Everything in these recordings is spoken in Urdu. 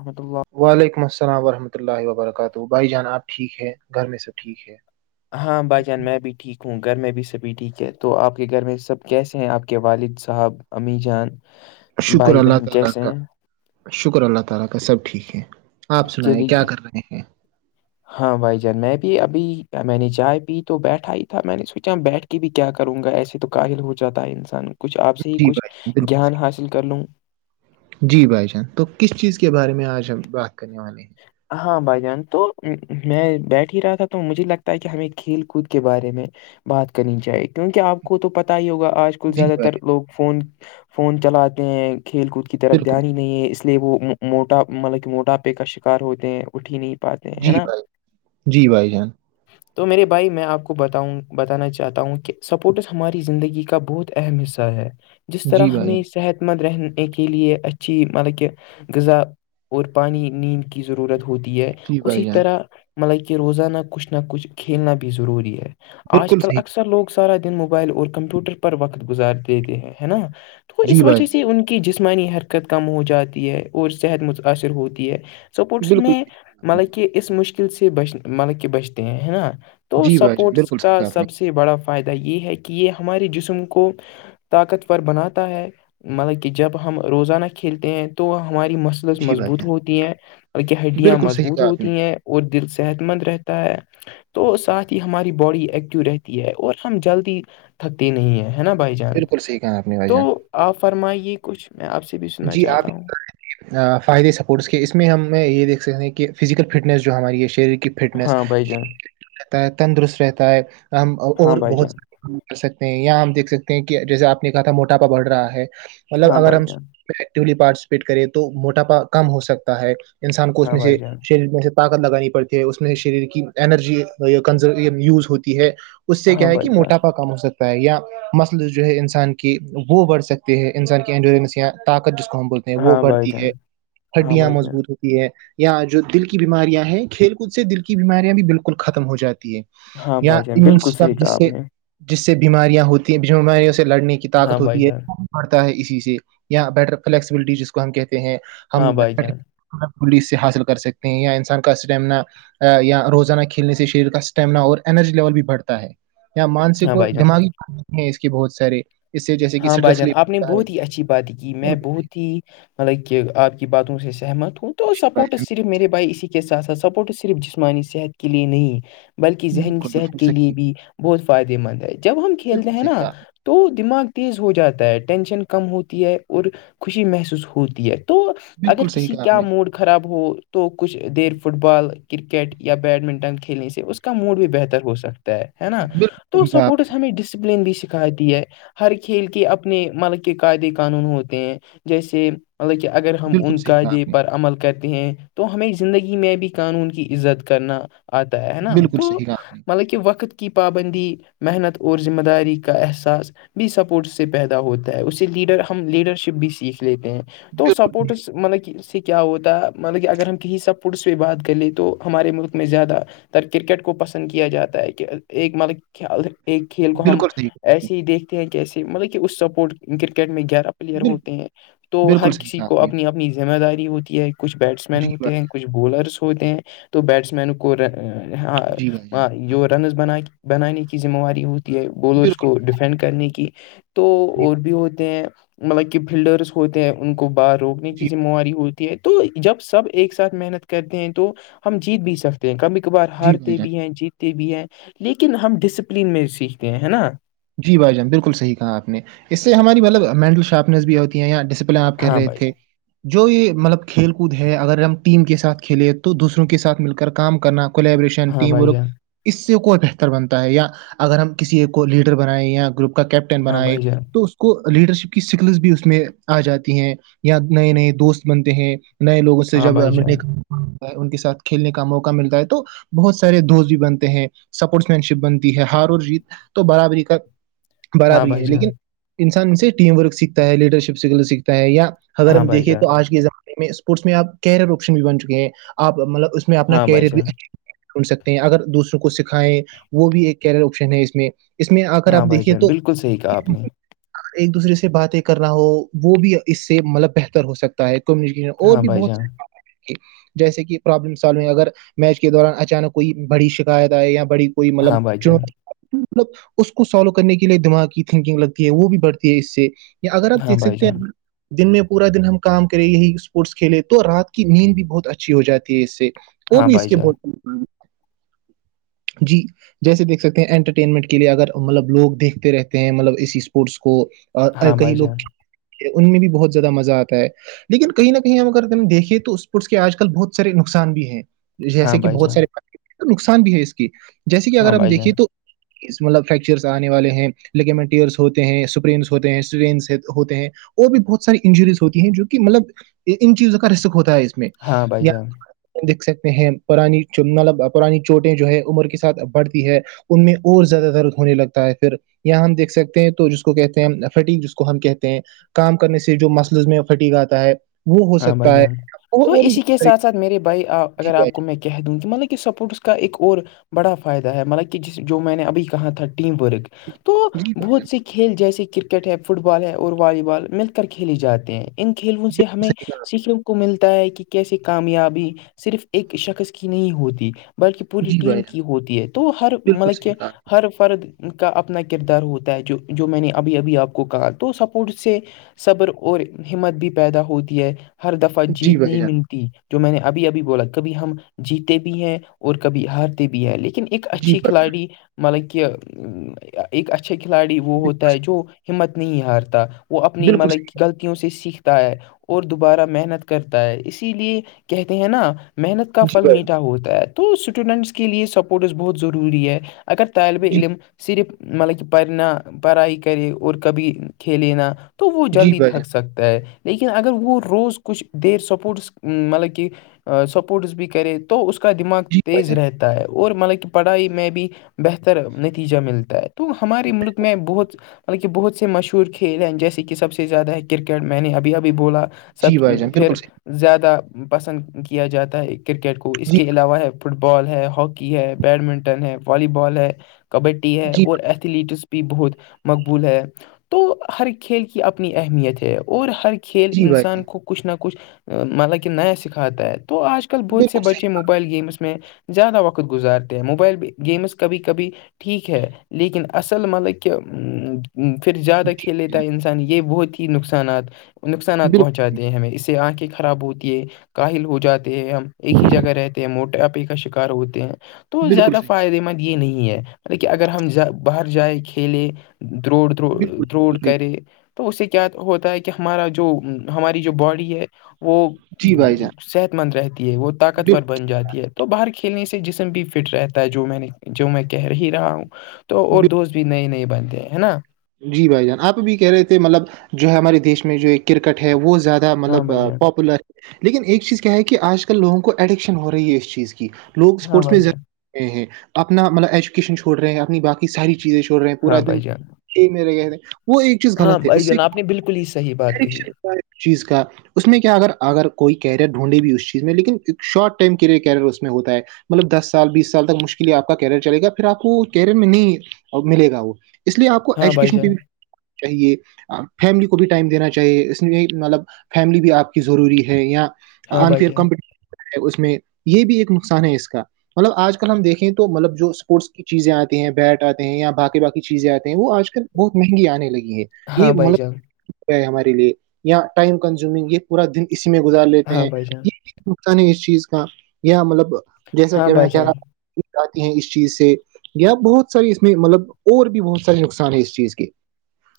الحم اللہ [unintelligible] وعلیکم السلام ورحمۃ اللہ وبرکاتہ بھائی جان آپ ٹھیک ہے گھر میں سب ٹھیک ہے [unintelligible] ہاں بھائی جان میں بھی ٹھیک ہوں گھر میں بھی سبھی ٹھیک ہے تو آپ کے گھر میں سب کیسے ہیں آپ کے والد صاحب امی جان ج [inaudible] [unintelligible] ہے ہیں چلی جی [inaudible] ہاں بھائی جان میں بھی ابھی میں نے چائے پی تو بیٹھا ہی تھا میں نے سوچا بیٹھ کہ بھی کیا کروں گا ایسے تو کااہل ہو جاتا ہے انسان کچھ آپ سے ہی جی کچھ بھائی بالکل جان صحیح حاصل کر لوں [unintelligible] جی بھائی جان تو کس چیز کے بارے میں آج ہم بات کرنے والے ہیں ہاں بھائی جان تو میں بیٹھ ہی رہا تھا تو مجھے لگتا ہے کہ ہمیں کھیل کود کے بارے میں بات کرنی چاہیے کیونکہ آپ کو تو پتا ہی ہوگا آج ب جی زیادہ بھائی تر جان، لوگ فون فون چلاتے ہیں کھیل کود کی طرف بالکل دھیان ہی صحیح۔ نہیں ہے اس اس لیے وہ موٹا مطلب کہ موٹاپے کا شکار ہوتے ہیں اٹھی نہیں پاتے ہیں ہے جی نا بھائی جی بھائی جان تو میرے بھائی میں آپ کو بتاؤں بتانا چاہتا ہوں کہ سپورٹس ہماری زندگی کا بہت اہم حصہ ہے جس طرح جی بھائی جان ہمیں صحت خت مند رہنے کے لیے اچھی مطلب کہ غذا اور پانی نیند کی ضرورت ہوتی ہے جی بھائی اسی جان طرح مطلب کہ روزانہ کچھ نہ کچھ کھیلنا بھی ضروری ہے آج بالکل کل صحیح اکثر لوگ [unintelligible] سارا دن موبائل اور کمپیوٹر پر وقت گزار دیتے ہیں ہے نا تو جی اس بھائی وجہ جان سے ان کی کی جسمانی حرکت کم ہو جاتی ہے اور صحت متاأثر ہوتی ہے سپورٹس بالکل میں [unintelligible] صحیح مطلب کہ اس مشکل سے بچ مطلب کہ بچتے ہیں ہے نا تو جی بھائی جان سپورٹس بالکل صحیح کا کہا آپ نے سب سے [unintelligible] سے بڑا فائدہ یہ ہے کہ یہ ہمارے جسم کو [unintelligible] طاقتور بناتا ہے مطلب کہ جب ہم روزانہ کھیلتے ہیں تو ہماری مس جی بھائی مضبوط جان ہوتی ہیں بلکہ ہڈیاں بالکل صحیح مضبوط کہا آپ نے ہوتی ہیں [unintelligible] اور دل صحت مند رہتا ہے تو ساتھ ہی ہماری باڈی ایکٹیو رہتی ہے اور ہم جلدی تھکتے نہیں ہیں نا بھائی جان بالکل صحیح کہا آپ نے بھائی تو جان آپ فرمائیے کچھ میں آپ سے بھی سننا جی آپ چاہتا ہوں [unintelligible] فائدے سپورٹس کے اس میں ہمیں یہ دیکھ سکتے ہیں کہ فزیکل فٹنس جو ہماری یہ شریر کی فٹنس ہاں بھائی جان رہتا ہے تندرست رہتا ہے ہم ہاں اور بھائی بہت جان س [unintelligible] کر سکتے ہیں یہاں ہم دھ سکتے ہیں کہ جیسے آپ نے کہا تھا موٹاپا بڑ رہا ہے مطلب ہاں اگر بھائی ہم جان ایکلی پارٹیسپیٹ کرے تو موٹاپا کم ہو سکتا ہے انسان کو اس ہاں میں بھائی سے جان شریر میں سے طاقت لگانی پڑتی ہے اس میں شریر کی انرجی کنزر یوز ہوتی ہے [unintelligible] اس سے ہاں کیا ہے بھائی کہ جان موٹا پا کم ہو سکتا ہے یا مسل جو ہے انسان کی وہ بڑھ سکتی ہے انسان کی انجورنس یا طاقت جس کو ہم بولتے ہیں وہ ہاں بھائی بڑھتی جان ہے ہاں ہڈیاں بھائی جان مضبوط ہوتی یا جو دل کی بیماریاں ہیں کھیل کود سے دل کی بیماریاں بھی بالکل ختم ہو جاتی ہے ہاں یا بھائی جان امیون بالکل صحیح سسٹم کہا جس آپ سے نے جس سے بیماریاں ہوتی ہیں بیماریوں سے لڑنے کی ہاں طاقت بھائی ہوتی ہے جان بڑتا ہے اسی سے یا بیٹر فلیکسبلٹی جس کو ہم کہتے ہیں ہم ہاں بھائی بیر جان بلی سے حاصل کر سکتے ہیں یا انسان کا اسٹیمنا یہیا روزانہ کھیلنے سے شریر کا اسٹیمنا اور انرجی لیول بھی بڑھتا ہے یا ہاں مانسک اور بھائی جان دماغی ہیں اس کے بہت سارے اس سے جیسے کہ ہاں بھائی اسٹریس جان لے آپ نے سکتا ہے بہت ہی اچھی بات کی میں بالکل بہت ہی مطلب کہ آپ کی باتوں سے سہمت ہ تو سپورٹ صرف میرے بھائی اسی کے ساتھ سپورٹ صرف جسمانی صحت کے لیے نہیں بلکہ ذہنی بالکل صحت بالکل کے صحیح لیے بھی بہت فائدے مند ہے جب ہم کھیلتے بالکل ہیں صحیح نا کہا آپ نے تو دماغ تیز ہو جاتا ہے ٹینشن کم ہوتی ہے اور خوشی محسوس ہوتی ہے تو اگر بالکل صحیح کسی کہا آپ کیا نے موڈ خراب ہو تو کچھ دیر فٹ بال کرکٹ یا بیڈمنٹن کھیلنے سے اس کو کا موڈ بھی بہتر ہو سکتا ہے نا تو سپورٹس ہمیں ڈسپلین بھی سکھاتی ہے ہر کھیل کے اپنے ملک کے قاعدے قانون ہوتے ہیں جیسے مطلب کہ اگر ہم بالکل ان صحیح کہا قاعدے آپ نے پر عمل کرتے ہیں تو ہمیں زندگی میں بھی قانون کی عزت کرنا آتا ہے ہے نا بالکل تو صحیح کہا آپ نے مطلب کہ وقت کی پابندی محنت اور ذمہ داری کا احساس بھی سپورٹ سے پیدا ہوتا ہے اسے لیڈر ہم لیڈر شپ بھی سیکھ لیتے ہیں تو بالکل سپورٹس مط کہ س کیا ہوتا ہے مطلب کہ اگر ہم کہیں سب پڈس پہ بات کر لیں تو ہمارے ملک میں زیادہ تر کرکٹ کو پسند کیا جاتا ہے کہ ایک مطلب ایک کھیل کو ہم صحیح کہا آپ ایسے ہی دیکھتے ہیں کہ ایسے مطلب کہ اس سپورٹ کرکٹ میں گرا پلیئر نے بالکل صحیح کہا- ہوتے ہیں تو بالکل ہر صحیح کسی کہا کو آپ نے بالکل بالکل صحیح کہا آپ نے اپنی اپنی ذمہ داری ہوتی ہے کچھ بیٹس مین جی ہوتے بھائی ہیں کچ بولرس ہوتے ہیں تو بیٹس مین کو ہاں جی بھائی جان رنز بن بنانے کی ذمہواری ہوتی ہے بولرس بالکل کو ڈیفینڈ کرنے کی تو جی اور بھی ہوتے ہیں مطلب کہ فلڈرس ہوتے ہیں ان کو باہر روکنے کی جی ذمہواری ہو ہے تو جب سب ایک ساتھ محنت کرتے ہیں تو ہم جیت بھی سکتے کبھی کبھار جی بھائی ہارتے جان بھی ہیں جیتتے بھی ہیں لیکن ہم ڈسپلین میں سیکھتے ہیں ہے نا جی بھائی جان بالکل صح کہا آپ نے اس سے ہماری مطلب مینٹل شارپنیس بھی ہوتی یا ڈسپلن آپہ ہاں رہے ہیں بھائی تھے جان جو یہ مطلب کھیل کود ہے اگر ہم ٹیم کے ساتھ کھیلے تو دوسروں کے ساتھ مل کر کام کرنا کولیبریشن ہاں ٹیم بھائی ورک جان اس سے کوئی بہتر بنتا ہے یا اگر ہم کسی کو لیڈر بنائیں یا گروپ کا کیپٹن ہاں بنائے بھائی جان تو اس کو لیڈرشپ کی سکلس بھی اس میں آ جاتی ہیں یا نئے نئے دوست بنتے ہیں نئے لوگوں سے ہاں جب بھائی جان ملنے کا ان کے ساتھ کھیلنے کا موقع ملتا ہے تو بہت سارے دوست بھی بنتے ہیں سپورٹس مین شپ بنتی ہے ہار اور جیت تو برابری کا ہاں برابری بھائی ہے لیکن جان انسان سے ٹیم ورک سیکھتا ہے لیڈر شپ سے سیکھتا ہے یا اگر ہاں ہم بھائی دیکے تو جان آج کے زمانے میں اسپورٹس میں آپ کیریئر آپشن بھی بن چکے ہیں آپ مطلب اس میں اس میں اپنا ہاں بھائی کیریئر بھی جان اچھا سن سکتے ہیں اگر دوسروں کو سکھائیں وہ بھی ایک کیریئر آپشن ہے اس میں میں آ کر آپ ہاں بھائی دیکھیے جان تو بالکل صحیح کہا آپ نے اگر ایک دوسرے سے باتیں کرنا ہو وہ بھی اس سے مطلب بہتر ہو سکتا کمیکیشن اور ہاں بھی بھائی بہت جان س جیسے کہ پرابلم سالونگ اگر میچ کے دوران اچانک کوئی بڑی شکایت آئے یا بڑی کوئی مطلب ہاں بھائی جان چنوتی مطلب اس کو سالو کرنے کے لیے دماغ کی تھنکنگ لگتی ہے وہ بھی بڑھتی ہے اس سے یا اگر آپ ہاں دیک بھائی سکتے جان ہیں دن میں پورا دن ہم کام کریں یہی اسپورٹس کھیلے تو رات کی نیند بھی بہت اچھی ہو جاتی ہے اس سے وہ ہاں بھی اس بھائی کے جان بہٹ میں جی جیسے دیکھ سکتے ہیں انٹرٹینمنٹ کے لیے اگر مطلب لوگ دیکھتے رہتے ہیں مطلب اس اسپورٹس کو ہاں کہئی بھائی لوگ جان ان میں بھی بہت زیادہ مزہ آتا ہے لیکن کہیں نہ کہیں ہم اگر ہم دیکھیں تو اسپورٹس کے آج کل بہت سارے نقصان بھی ہیں ہاں جیسے کہ بھائی بہت جان سارے نقصان بھی ہے اس کے جیسے کہ اگر ہاں ہم بھائی جان دیکھیے تو مطلب فریکچرس آنے والے ہیں لگی منٹیلس ہوتے ہیں سپرینس ہوتے ہیں اسپرینس ہوتے ہیں اور بھی بہت ساری انجریز ہوتی ہیں جو کہ مطلب ان چیزوں کا رسک ہوتا ہے میں ہاں بھائی جان [unintelligible] دیکھ سکتے ہیں پرانی مطلب پرانی چوٹیں جو ہے عمر کے ساتھ بڑھتی ہے ان میں اور زیادہ در ہونے لگتا ہے پھر یہاں ہم دیکھ سکتے ہیں تو جس کو کہتے ہیں فٹنگ جس کو ہم کہتے ہیں کام کرنے سے جو مسلز میں پھٹکاتتا ہے وہ ہو ہاں بھائی سکتا ہے جان تو اور اور بھی اسی بہت کے ساری- ساتھ ساتھ میرے بھائی جی اگر بھائی آپ کو میں کہہ دوں کہ مطلب کہ سپورٹس کا ایک اور بڑا فائدہ ہے مطلب کہ جس جو میں نے ابھی کہا تھا ٹیم ورک تو جان جی بھائی بہت جان سے کھیل جیسے کرکٹ ہے فٹ بال ہے اور والی بال مل کر کھیل جاتے ہیں ان کھیلوں سے بالکل ہمیں صحیح کہا سیککھوں نے کو ملتا ہے کہ کیسے کامیابی صرف ایک شخص کی نہیں ہوتی بلکہ پوری جی بھائی ٹیم جان کی ہوتی ہے تو ہر بالکل مطلب کہ صحیح کہا ہر فرد کا اپنا کردار ہوتا ہے جو جو میں نے ابھی ابھی آپ کو کہا تو سپورٹ سے صبر اور ہمت بھی پیدا ہوتی ہے ہر دفعہ جی جیت بھائی نہیں جان ملتی جو میں نے ابھی ابھی بولا کبھی ہم جیتے بھی ہیں اور کبھی ہارتے بھی ہیں لیکن ایک جی اچھی بھائی جان کھلاڑی مطلب کہ ایک اچھا کھلاڑی وہ ہوتا بالکل ہے جو ہمت نہیں ہارتا وہ صحیح اپنی بالکل صحیح مطلب غلطیوں سے سیکھتا ہے اور دوبارہ محنت کرتا ہے اسی لیے کہتے ہیں نا محنت کا جی پھل بھائی جان میٹھا ہوتا ہے تو اسٹوڈینٹس کے لیے سپورٹز بہت ضروری ہے اگر طالب جی علم صرف مطلب کہ پڑھنا پڑھائی کرے اور کبھی کھیلے نہا تو وہ جی جلدی بھائی تھک جان سکتا ہے لیکن اگر وہ وہ روز کچھ دیر سپورٹس مطلب کہہ سپورٹس بھی کرے تو اس کا دماغ جی بھائی تیز جان رہتا ہے اور مطلب کہ پڑھائی میں بھی بہتر نتیجہ ملتا ہے تو ہمارے ملک میں بہت بالکہ بہت سے مشہور کھیل ہیں جیسے کہ سب زیادہ ہے کرکٹ میں نے ابھی ابھی بولا جی سب بھائی جان پھر بالکل صحیح زیادہ پسند کیا جاتا ہے کرکٹ کو اس جی کے علاوہ ہے فٹ ف بال ہے ہاکی ہے بیڈمنٹن ہے والی بال ہے کبڈی ہے جی اور ایتھلیٹس بھی بہت مقبول ہے تو ہر کھیل کی اپنی اہمیت ہے اور ہر کھیل جی بھائی انسان جان کو کچھ نہ کچھ مطلب کہ نیا سکھاتا ہے تو آج کل بہت سے بالکل بچے صحیح م موبائل گیمس میں زیادہ وقت گزارتے ہیں موبائل گیمس کبھی کبھی ٹھیک ہے لیکن اصل مطلب کہ پھر زیادہ جی کھیل بھائی لیتا جان ہے انسان یہ بہت ہی نقصانات نقصان بالکل پہنچاتے ہیں ہمیں اس سے آنکھیں خراب ہوتی ہے کاہل ہو جاتے ہیں ہم ایک ہی جگہ رہتے ہیں موٹے آپے کا شکار ہوتے ہیں تو بالکل زیادہ صحیح، فائدے مند یہ نہیں ہےط کہ اگر ہم باہر جائیں کھیلے دڑ بالکل، بالکل دروڑ صحیح، کرے تو اس سے کیا ہوتا ہے کہ ہمارا جو ہماری جو باڈی ہے وہ جی بھائی جان، صحت مند رہتی ہے وہ طاقتور بالکل، بن جاتی ہے تو باہر کھیلنے سے جسم بھی فٹ رہتا ہے جو میں نے جو میں کہہ ہی رہا ہوں تو اور دوست بھی نئے نئے بنتے ہے نا جی بھائی جان آپ بھی کہہ رہے تھے مطلب جو ہے ہمارے دیش میں جو کرکٹ ہے وہ زیادہ ہاں مطلب بھائی جان پاپولر لیکن ایک چیز کیا ہے کہ آج کل لوگوں کو ایڈکشن ہو رہی ہے اس چیز کی لوگ ہاں اسپورٹس میں بھائی جان رہے ہیں اپنا مطلب ایجوکیشن چھوڑ رہے ہیں اپنی باقی ساری چیزیں چڑ رہے ہیں پورا ہاں دن بھائی جان یہ میرے گے وہ ایک چیز ہاں غلط ہے بھائی اس سے جان آپ نے بالکل ہی صحیح بات کہی چیز کا اس میں کیا اگر اگر کوئی کیریئر ڈھونڈے بھی اس چیز میں لیکن ایک شارٹ ٹائم کیریئر اس میں ہوتا ہے مطلب دس سال بیس سال تک مشکل آپ کا کیریئر چل گا پھر آپ کو کیریئر میں نہیں اور ملے گا وہ اس لیے آپ کو ہاں بھائی ایجوکیشن پی جان چاہیے فیملی کو بھی ٹائم دینا چاہیے اس لیے مطلب فیملی بھی آپ کی ضروری ہے یااں ہاں آن بھائی فیئر جان کمپن اس میں یہ بھی ایک نقصان ہے اس کا مطلب آج کل ہم دیکھیں تو مطلب جو اسپورٹس چیزیں آتی ہیں بیٹ آتے ہیں اں باقی بای چیزیں آتے ہیں وہ آج بہت مہنگی آنے لگی ہے یہ ہاں بھائی جان مطلب ہے ہمارے لیے یا ٹائم کنزیومنگ یہ پورا دن اسی میں گزار لیتے ہاں ہیں بھائی جان یہ نقصان ہے اس چیز کا یا مطلب جیسا ہاں کہ میں بھائی کہہ رہا جان ہ جاتی ہیں اس چیز سے یا بہت ساری اس میں مطلب اور بھی بہت سارے نقصان ہیں اس چیز کے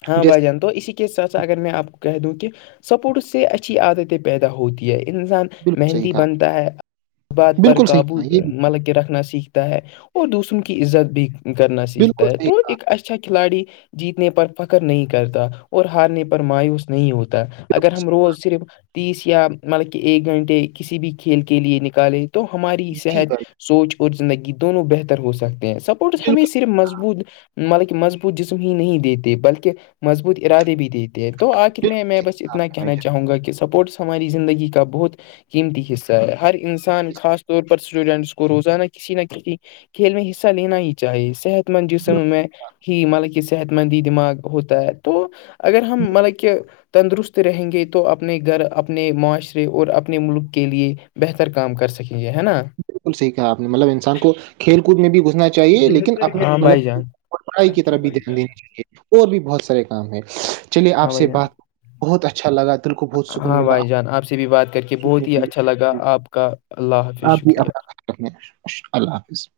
ہاں جیسے بائی جن تو اسی کے ساتھ ساتھ اگر میں آپ کو کہہ دوں کہ سپورٹس سے اچھی عادتیں پیدا ہوتی ہے انسان بالکل صحیح مہندی کہا بنتا ہے اس بات پر بالکل صحیح قابو کہا یہ بھی مل کے رکھنا سیکھتا ہے اور دوسروں کی عزت بھی کرنا سیکھتا بالکل ہے صحیح تو کہا ایک اچھا اچھا کھلاڑی جیتنے پر فخر نہیں کرتا اور ہارنے پر مایوس نہیں ہوتا اگر بالکل ہم صحیح روز صرف تیس یا مطلب کہ ایک گھنٹے کسی بھی کھیل کے لیے نکالے تو ہماری جی صحت بھائی سوچ اور زندگی دونوں بہتر ہو سکتے ہیں سپورٹس بالکل ہمیشہ صرف مضبوط مطلب مضبوط جسم ہی نہیں دیتے بلکہ مضبوط ارادے بھی دیتے تو آخر میں بالکل میں صحیح بس کہا اتنا آپ نے بھائی کہنا چاہوں گا کہ سپورٹس ہماری زندگی کا بہت قیمتی حصہ ہے ہر جان انسان خاص جی، طور پر اسٹوڈینٹس کو روزانہ کسی نہ کسی کھیل میں حصہ لینا ہی چاہیے صحت مند جسم میں ہی مطلب کہ صحت مند ہی دماغ ہوتا ہے تو اگر ہم مطلب کہ تندرست رہیں گے تو اپنے گھر اپنے معاشرے اور اپنے ملک کے لیے بہتر کام کر سکیں گے ہے نا بالکل صح کہ آپ مطلب انسان کو کھیل کود میں بھی گھسنا چاہیے لیکن اپنی ہاں بھائی مطلب جان پڑھائی کی طرف بھی دھیان دینا چاہیے اور بھی بہت سارے کام ہیں چلیے آپ ہاں بھائی سے جان بات بہت اچھا لگا دل کو بہت سکون ہاں ملا بھائی جان آپ سے بھی بات کر کے آپ بہت ہی اچھا لگا آپ کا اللہ حافظ آپ بھی شکریہ اللہ حافظ